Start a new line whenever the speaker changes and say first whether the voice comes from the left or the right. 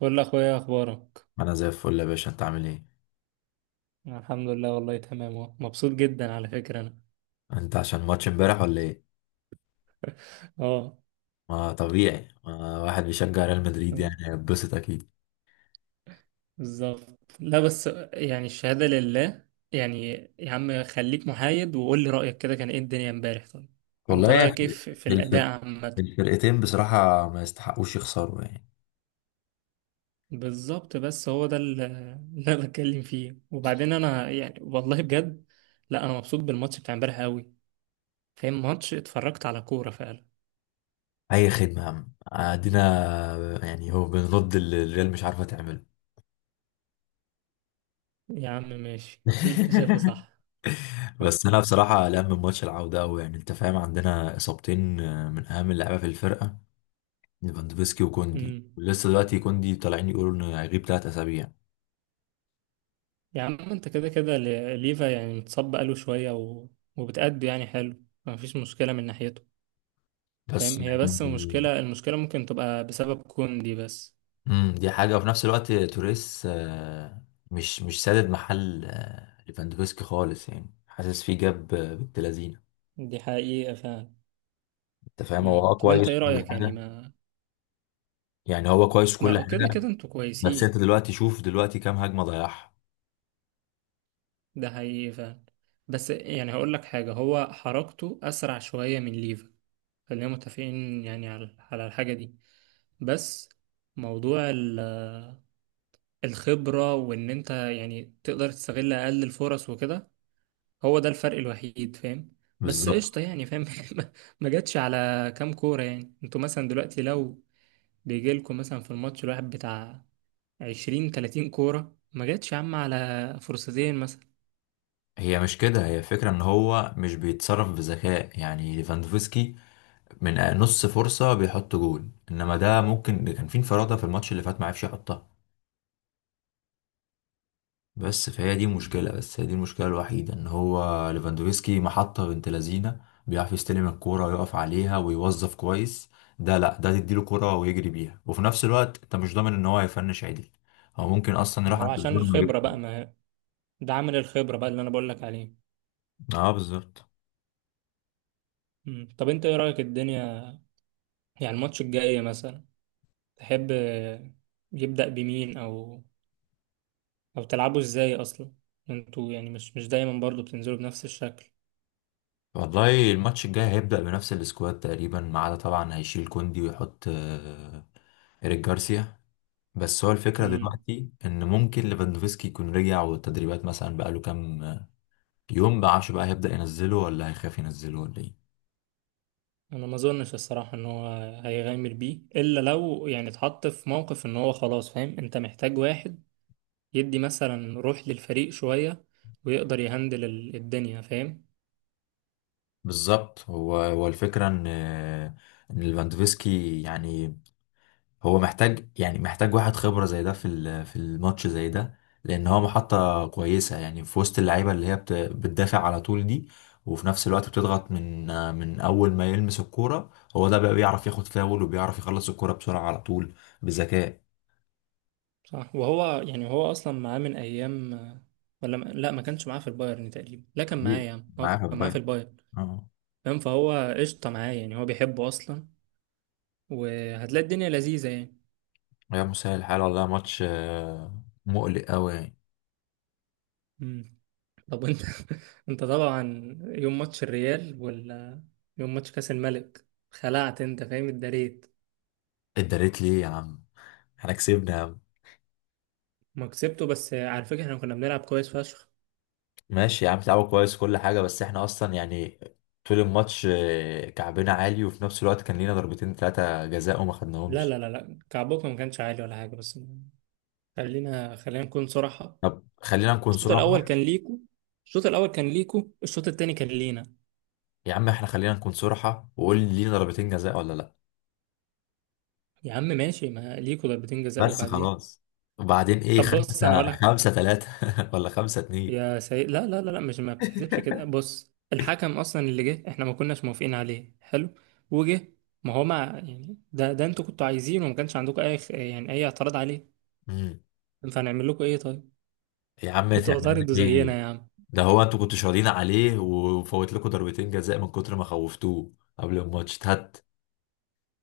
right: بقول اخويا، اخبارك؟
left: انا زي الفل يا باشا، انت عامل ايه؟
right: الحمد لله، والله تمام أهو. مبسوط جدا على فكرة انا.
left: انت عشان ماتش امبارح ولا ايه؟
right: اه.
left: ما طبيعي، ما واحد بيشجع ريال مدريد يعني هيتبسط اكيد.
right: بالظبط، لا بس، يعني الشهادة لله. يعني، يا عم خليك محايد وقول لي رأيك كده، كان ايه الدنيا امبارح؟ طيب، انت
left: والله يا أخي،
right: رأيك ايه في
left: الفرق
right: الأداء عامة؟
left: الفرقتين بصراحة ما يستحقوش يخسروا يعني.
right: بالظبط، بس هو ده اللي انا بتكلم فيه. وبعدين انا يعني والله بجد، لا، انا مبسوط بالماتش بتاع امبارح قوي، فاهم؟ ماتش، اتفرجت على كورة فعلا.
left: اي خدمه يا عم ادينا. يعني هو بنرد اللي الريال مش عارفه تعمله.
right: يا عم ماشي، اللي انت شايفه صح.
left: بس انا بصراحه قلقان من ماتش العوده قوي. يعني انت فاهم، عندنا اصابتين من اهم اللعيبه في الفرقه، ليفاندوفسكي وكوندي، ولسه دلوقتي كوندي طالعين يقولوا انه هيغيب 3 اسابيع.
right: يا عم، انت كده كده ليفا يعني متصاب بقاله شوية وبتأدي يعني حلو، مفيش مشكلة من ناحيته،
left: بس
right: فاهم؟ هي بس
left: يعني
right: المشكلة، المشكلة ممكن تبقى بسبب كوندي بس.
left: دي حاجة، وفي نفس الوقت توريس مش سادد محل ليفاندوفسكي خالص، يعني حاسس فيه. جاب بنت لذينه،
right: دي حقيقة فعلا.
left: انت فاهم. هو
right: مم. طب
left: كويس
right: انت ايه
left: في كل
right: رأيك يعني؟
left: حاجة،
right: ما
left: يعني هو كويس في كل
right: ما كده
left: حاجة.
right: كده انتوا
left: بس انت
right: كويسين.
left: دلوقتي شوف دلوقتي كام هجمة ضيعها.
right: ده حقيقي فعلا. بس يعني هقول لك حاجة، هو حركته أسرع شوية من ليفا. خلينا متفقين يعني على الحاجة دي. بس، موضوع الخبرة، وإن أنت يعني تقدر تستغل أقل الفرص وكده، هو ده الفرق الوحيد، فاهم؟ بس
left: بالظبط.
right: قشطة، يعني فاهم؟ ما ما جاتش على كام كورة؟ يعني انتوا مثلا دلوقتي لو بيجيلكوا مثلا في الماتش الواحد بتاع عشرين تلاتين كورة، ما جاتش يا عم على فرصتين مثلا؟
left: هي مش كده، هي فكرة ان هو مش بيتصرف بذكاء يعني. ليفاندوفسكي من نص فرصة بيحط جول، انما ده ممكن كان في انفرادة في الماتش اللي فات ما عرفش يحطها. بس فهي دي مشكلة، بس هي دي المشكلة الوحيدة. ان هو ليفاندوفسكي محطة بنت لذينة، بيعرف يستلم الكورة ويقف عليها ويوظف كويس. ده لا، ده تديله كورة ويجري بيها، وفي نفس الوقت انت مش ضامن ان هو هيفنش عدل. هو ممكن اصلا
right: ما
left: يروح
right: هو
left: عند
right: عشان
left: الجول ويجري.
right: الخبرة بقى. ما ده عامل الخبرة بقى اللي أنا بقولك عليه.
left: اه بالظبط.
right: مم. طب أنت إيه رأيك الدنيا، يعني الماتش الجاي مثلا؟ تحب يبدأ بمين، أو تلعبوا إزاي أصلا؟ انتوا يعني مش دايما برضو بتنزلوا بنفس الشكل.
left: والله الماتش الجاي هيبدأ بنفس السكواد تقريبا، ما عدا طبعا هيشيل كوندي ويحط إيريك جارسيا. بس هو الفكرة دلوقتي إن ممكن ليفاندوفسكي يكون رجع، والتدريبات مثلا بقاله كام يوم، بعشه بقى هيبدأ ينزله ولا هيخاف ينزله ولا ايه.
right: انا ما اظنش الصراحه ان هو هيغامر بيه، الا لو يعني اتحط في موقف ان هو خلاص، فاهم؟ انت محتاج واحد يدي مثلا روح للفريق شويه، ويقدر يهندل الدنيا، فاهم؟
left: بالظبط. هو الفكرة ان ليفاندوفسكي يعني، هو محتاج يعني محتاج واحد خبرة زي ده في الماتش زي ده، لان هو محطة كويسة يعني في وسط اللعيبة اللي هي بتدافع على طول دي، وفي نفس الوقت بتضغط من اول ما يلمس الكورة. هو ده بقى بيعرف ياخد فاول، وبيعرف يخلص الكورة بسرعة على طول بذكاء.
right: صح. وهو يعني، هو اصلا معاه من ايام، ولا ما... لا، ما كانش معاه في البايرن تقريبا. لا، كان معاه
left: دي
right: يا عم، هو
left: معاه في
right: كان معاه في
left: البايرن.
right: البايرن،
left: اه.
right: فاهم؟ فهو قشطه معاه، يعني هو بيحبه اصلا، وهتلاقي الدنيا لذيذه.
left: يا مسهل الحال، والله ماتش مقلق قوي يعني.
right: يعني، طب انت، انت طبعا، يوم ماتش الريال ولا يوم ماتش كاس الملك، خلعت؟ انت فاهم؟ اتدريت.
left: اتدريت ليه يا عم؟ احنا كسبنا يا عم.
right: ما كسبته، بس على فكره احنا كنا بنلعب كويس فشخ.
left: ماشي يا عم، لعبوا كويس كل حاجة، بس احنا اصلا يعني طول الماتش كعبنا عالي، وفي نفس الوقت كان لينا ضربتين 3 جزاء وما
right: لا
left: خدناهمش.
right: لا لا لا، كعبكم ما كانش عالي ولا حاجه. بس خلينا خلينا نكون صراحه.
left: طب خلينا نكون
right: الشوط الاول
left: صراحة.
right: كان ليكو. الشوط الاول كان ليكو، الشوط التاني كان لينا.
left: يا عم احنا خلينا نكون صراحة، وقول لي لينا ضربتين جزاء ولا لا؟
right: يا عم ماشي، ما ليكو ضربتين جزاء،
left: بس
right: وبعد ايه؟
left: خلاص. وبعدين ايه؟
right: طب بص انا اقول
left: خمسة،
right: لك،
left: 5-3 ولا 5-2؟
right: يا سيد، لا لا لا لا، مش، ما بتحسبش كده. بص، الحكم اصلا اللي جه احنا ما كناش موافقين عليه، حلو، وجه. ما هو، ما يعني، ده ده انتوا كنتوا عايزينه، وما كانش عندكم اي يعني اي اعتراض عليه.
left: امم.
right: فهنعمل لكم ايه طيب؟
left: يا عم
right: كنتوا
left: تعمل
right: هتعرضوا
left: ايه؟
right: زينا يا عم.
left: ده هو انتوا كنتوا شغالين عليه، وفوت لكم ضربتين جزاء من كتر ما خوفتوه قبل الماتش. هات.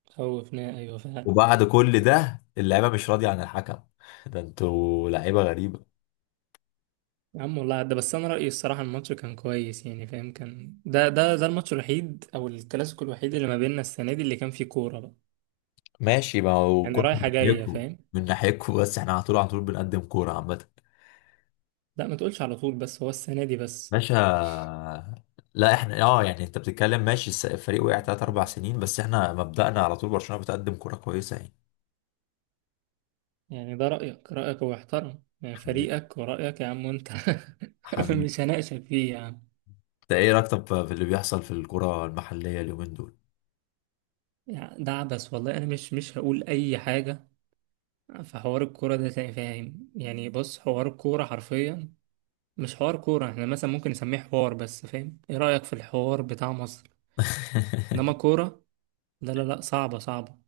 right: خوفنا، ايوه فعلا.
left: وبعد كل ده اللعيبه مش راضيه عن الحكم ده انتوا لعيبه غريبه.
right: يا عم، والله عدى. بس انا رايي الصراحه الماتش كان كويس، يعني فاهم؟ كان ده ده ده الماتش الوحيد او الكلاسيكو الوحيد اللي ما بيننا السنه دي اللي كان فيه كوره بقى،
left: ماشي، ما هو
right: يعني
left: كوره من
right: رايحه جايه،
left: ناحيتكم.
right: فاهم؟
left: من ناحيتكم، بس احنا على طول على طول بنقدم كوره عامه.
right: لا ما تقولش على طول، بس هو السنه دي بس.
left: باشا، لا احنا يعني انت بتتكلم ماشي، الفريق وقع 3-4 سنين، بس احنا مبدأنا على طول برشلونه بتقدم كوره كويسه يعني.
right: يعني ده رأيك، رأيك، هو يحترم. يعني
left: حبيبي.
right: فريقك ورأيك يا عم، وانت،
left: حبيبي،
right: مش هناقشك فيه يا عم.
left: انت ايه رايك طب في اللي بيحصل في الكوره المحليه اليومين دول؟
right: يعني ده عبث والله، انا مش هقول اي حاجة في حوار الكورة ده تاني، فاهم؟ يعني بص، حوار الكورة حرفيا مش حوار كورة، احنا مثلا ممكن نسميه حوار بس، فاهم؟ ايه رأيك في الحوار بتاع مصر؟ انما كورة، لا لا لا، صعبة صعبة.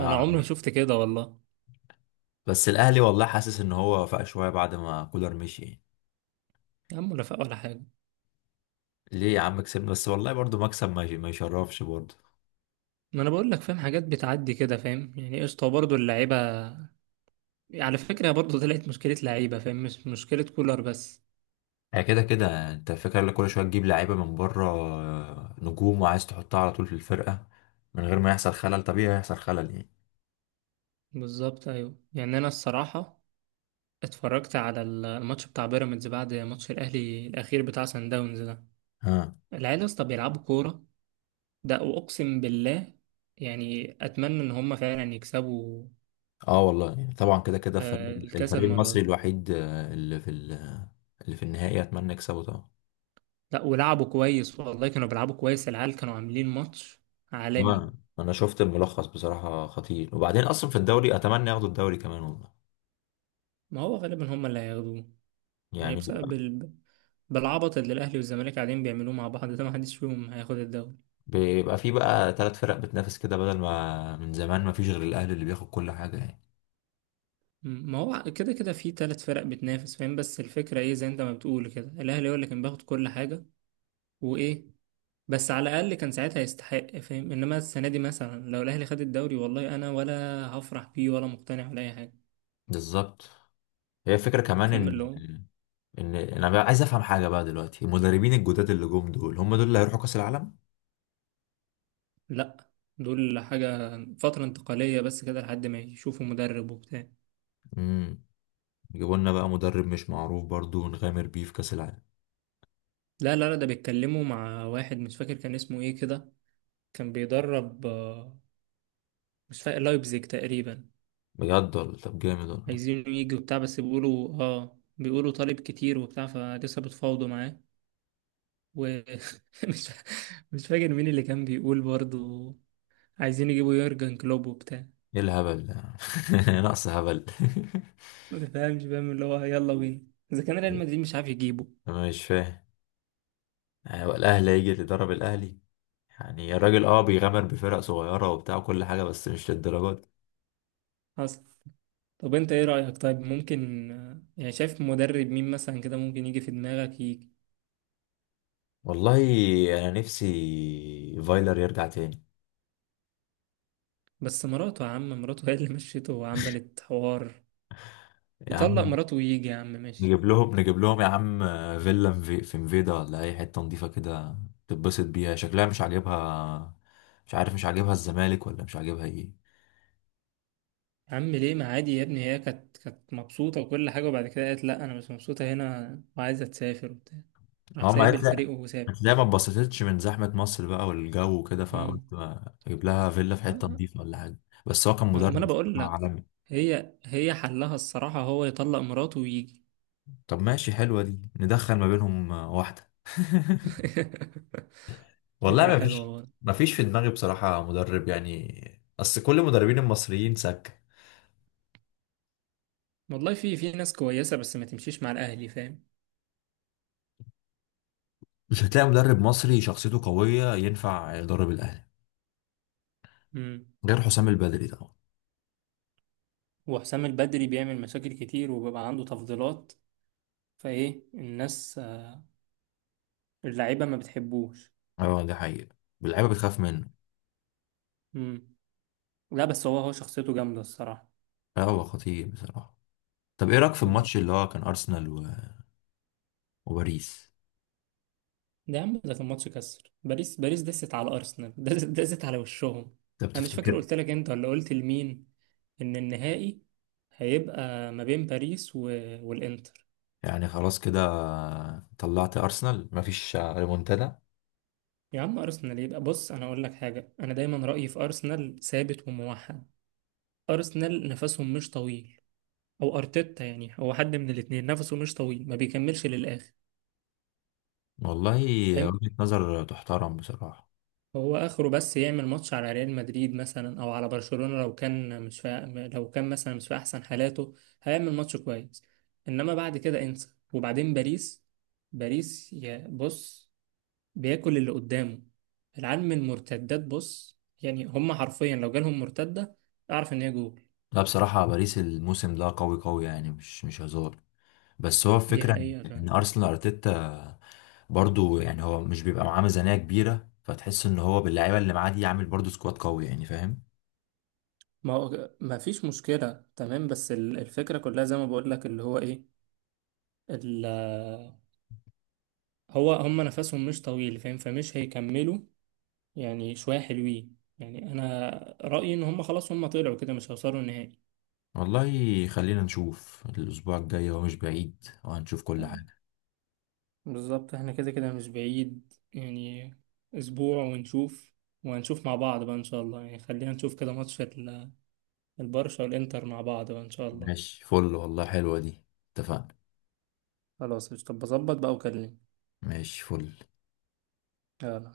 right: انا عمري ما شفت كده والله.
left: بس الاهلي والله حاسس ان هو فاق شويه بعد ما كولر مشي يعني.
right: يا عم، ولا فاق ولا حاجة.
left: ليه يا عم؟ كسبنا بس، والله برضو مكسب ما يشرفش برضو.
right: ما انا بقول لك، فاهم؟ حاجات بتعدي كده، فاهم؟ يعني قشطة برضه اللعيبة. على فكرة برضو طلعت مشكلة لعيبة، فاهم؟ مش مشكلة كولر بس.
left: هي كده كده، انت فاكر لك كل شويه تجيب لعيبه من بره نجوم، وعايز تحطها على طول في الفرقه من غير ما يحصل خلل. طبيعي هيحصل خلل يعني.
right: بالظبط، أيوة. يعني أنا الصراحة اتفرجت على الماتش بتاع بيراميدز بعد ماتش الأهلي الأخير بتاع سان داونز ده.
left: ها.
right: العيال يا اسطى بيلعبوا كورة، ده وأقسم بالله. يعني أتمنى إن هما فعلا يكسبوا
left: اه والله يعني طبعا كده كده، الفريق
right: الكاس
left: الفريق
right: المرة
left: المصري
right: دي.
left: الوحيد اللي في النهائي، اتمنى يكسبه طبعا.
right: لا، ولعبوا كويس والله، كانوا بيلعبوا كويس. العيال كانوا عاملين ماتش عالمي.
left: آه، انا شفت الملخص بصراحه خطير. وبعدين اصلا في الدوري، اتمنى ياخدوا الدوري كمان والله.
right: ما هو غالبا هما اللي هياخدوه، يعني
left: يعني
right: بسبب
left: بيبقى
right: بالعبط اللي الأهلي والزمالك قاعدين بيعملوه مع بعض ده، محدش فيهم هياخد الدوري.
left: بيبقى في بقى 3 فرق بتنافس كده، بدل ما من زمان ما فيش غير الاهلي اللي بياخد كل حاجه يعني.
right: ما هو كده كده في ثلاث فرق بتنافس، فاهم؟ بس الفكرة ايه، زي انت ما بتقول كده، الأهلي هو اللي كان بياخد كل حاجة وإيه، بس على الأقل كان ساعتها يستحق، فاهم؟ إنما السنة دي مثلا لو الأهلي خد الدوري، والله أنا ولا هفرح بيه ولا مقتنع ولا أي حاجة،
left: بالظبط. هي فكرة كمان
right: فاهم
left: ان
right: اللي هو.
left: ان انا بقى عايز افهم حاجة بقى. دلوقتي المدربين الجداد اللي جم دول هم دول اللي هيروحوا كأس العالم؟
right: لأ، دول حاجة فترة انتقالية بس كده، لحد ما يشوفوا مدرب وبتاع.
left: امم يجيبوا لنا بقى مدرب مش معروف برضو ونغامر بيه في كأس العالم؟
right: لا لا لا، ده بيتكلموا مع واحد، مش فاكر كان اسمه ايه كده، كان بيدرب مش فاكر لايبزيج تقريبا.
left: بجد والله؟ طب جامد والله.
right: عايزينه يجي وبتاع، بس بيقولوا طالب كتير وبتاع فلسه، بتفاوضوا معاه. ومش مش فاكر مين اللي كان بيقول برضو عايزين يجيبوا يورجن كلوب وبتاع.
left: ايه الهبل ده نقص هبل.
right: ما فاهمش، فاهم اللي هو، يلا بينا اذا كان ريال مدريد مش عارف يجيبه
left: انا مش فاهم، يعني هو الاهلي هيجي اللي يدرب الاهلي؟ يعني الراجل بيغامر بفرق صغيرة وبتاع كل حاجة، بس مش للدرجات.
right: اصلا. طب انت ايه رأيك طيب؟ ممكن يعني شايف مدرب مين مثلا كده ممكن يجي في دماغك؟ يجي،
left: والله انا نفسي فايلر يرجع تاني.
right: بس مراته يا عم، مراته هي اللي مشيته وعملت حوار.
left: يا
right: يطلق
left: عم
right: مراته ويجي يا عم، ماشي.
left: نجيب لهم نجيب لهم يا عم، فيلا في مفيدا ولا اي حته نضيفه كده، تتبسط بيها. شكلها مش عاجبها، مش عارف مش عاجبها الزمالك ولا مش عاجبها ايه.
right: يا عم ليه؟ ما عادي يا ابني، هي كانت مبسوطة وكل حاجة، وبعد كده قالت لا، أنا مش مبسوطة هنا وعايزة تسافر وبتاع، راح
left: اه ما
right: سايب
left: هتلاقي
right: الفريق وساب.
left: هتلاقي ما اتبسطتش من زحمه مصر بقى والجو وكده، فقلت
right: امم.
left: ما اجيب لها فيلا في حته
right: ما
left: نضيفه ولا حاجه. بس هو كان
right: ما
left: مدرب
right: أنا بقول
left: بصراحة
right: لك،
left: عالمي.
right: هي حلها الصراحة هو يطلق مراته ويجي.
left: طب ماشي، حلوه دي، ندخل ما بينهم واحده والله
right: فكرة
left: ما
right: حلوة
left: فيش
right: والله.
left: ما فيش في دماغي بصراحه مدرب يعني، اصل كل المدربين المصريين سكه.
right: والله في ناس كويسة، بس ما تمشيش مع الأهلي، فاهم؟
left: مش هتلاقي مدرب مصري شخصيته قوية ينفع يدرب الأهلي،
right: امم.
left: غير حسام البدري طبعا.
right: وحسام البدري بيعمل مشاكل كتير وبيبقى عنده تفضيلات، فإيه، الناس اللعيبة ما بتحبوش.
left: اه ده حقيقة، اللعيبة بتخاف منه.
right: امم. لا بس هو شخصيته جامدة الصراحة.
left: اه هو خطير بصراحة. طب ايه رأيك في الماتش اللي هو كان أرسنال وباريس؟
right: ده يا عم، ده كان ماتش كسر. باريس باريس دست على ارسنال، دست دست على وشهم.
left: ده
right: انا مش فاكر
left: بتفتكر؟
right: قلت لك انت ولا قلت لمين، ان النهائي هيبقى ما بين باريس والانتر.
left: يعني خلاص كده طلعت أرسنال مفيش ريمونتادا؟
right: يا عم ارسنال، يبقى بص انا اقول لك حاجه، انا دايما رايي في ارسنال ثابت وموحد. ارسنال نفسهم مش طويل، او ارتيتا، يعني هو حد من الاتنين نفسه مش طويل، ما بيكملش للاخر.
left: والله وجهة نظر تحترم بصراحة.
right: هو اخره بس يعمل ماتش على ريال مدريد مثلا او على برشلونة، لو كان مش في، لو كان مثلا مش في احسن حالاته، هيعمل ماتش كويس، انما بعد كده انسى. وبعدين باريس، باريس يا بص بياكل اللي قدامه. العيال من المرتدات، بص يعني هم حرفيا لو جالهم مرتدة، اعرف ان هي جول.
left: لا بصراحة باريس الموسم ده قوي قوي يعني، مش هزار. بس هو
right: دي
left: الفكرة إن
right: حقيقة
left: إن
right: فعلا.
left: أرسنال أرتيتا برضو يعني، هو مش بيبقى معاه ميزانية كبيرة، فتحس إن هو باللعيبة اللي معاه دي يعمل برضو سكواد قوي يعني، فاهم.
right: ما هو ما فيش مشكلة تمام، بس الفكرة كلها زي ما بقول لك اللي هو ايه، ال- هو هم نفسهم مش طويل، فاهم؟ فمش هيكملوا، يعني شوية حلوين. يعني أنا رأيي إن هم خلاص هم طلعوا كده، مش هيوصلوا النهائي.
left: والله خلينا نشوف الأسبوع الجاي، هو مش بعيد وهنشوف كل حاجة.
right: بالظبط، احنا كده كده مش بعيد يعني، أسبوع ونشوف. وهنشوف مع بعض بقى إن شاء الله، يعني خلينا نشوف كده ماتش البرشا والإنتر مع بعض بقى إن شاء الله.
left: ماشي فل، والله حلوة دي. اتفقنا.
right: خلاص، طب بظبط بقى وكلمني،
left: ماشي فل.
right: يلا.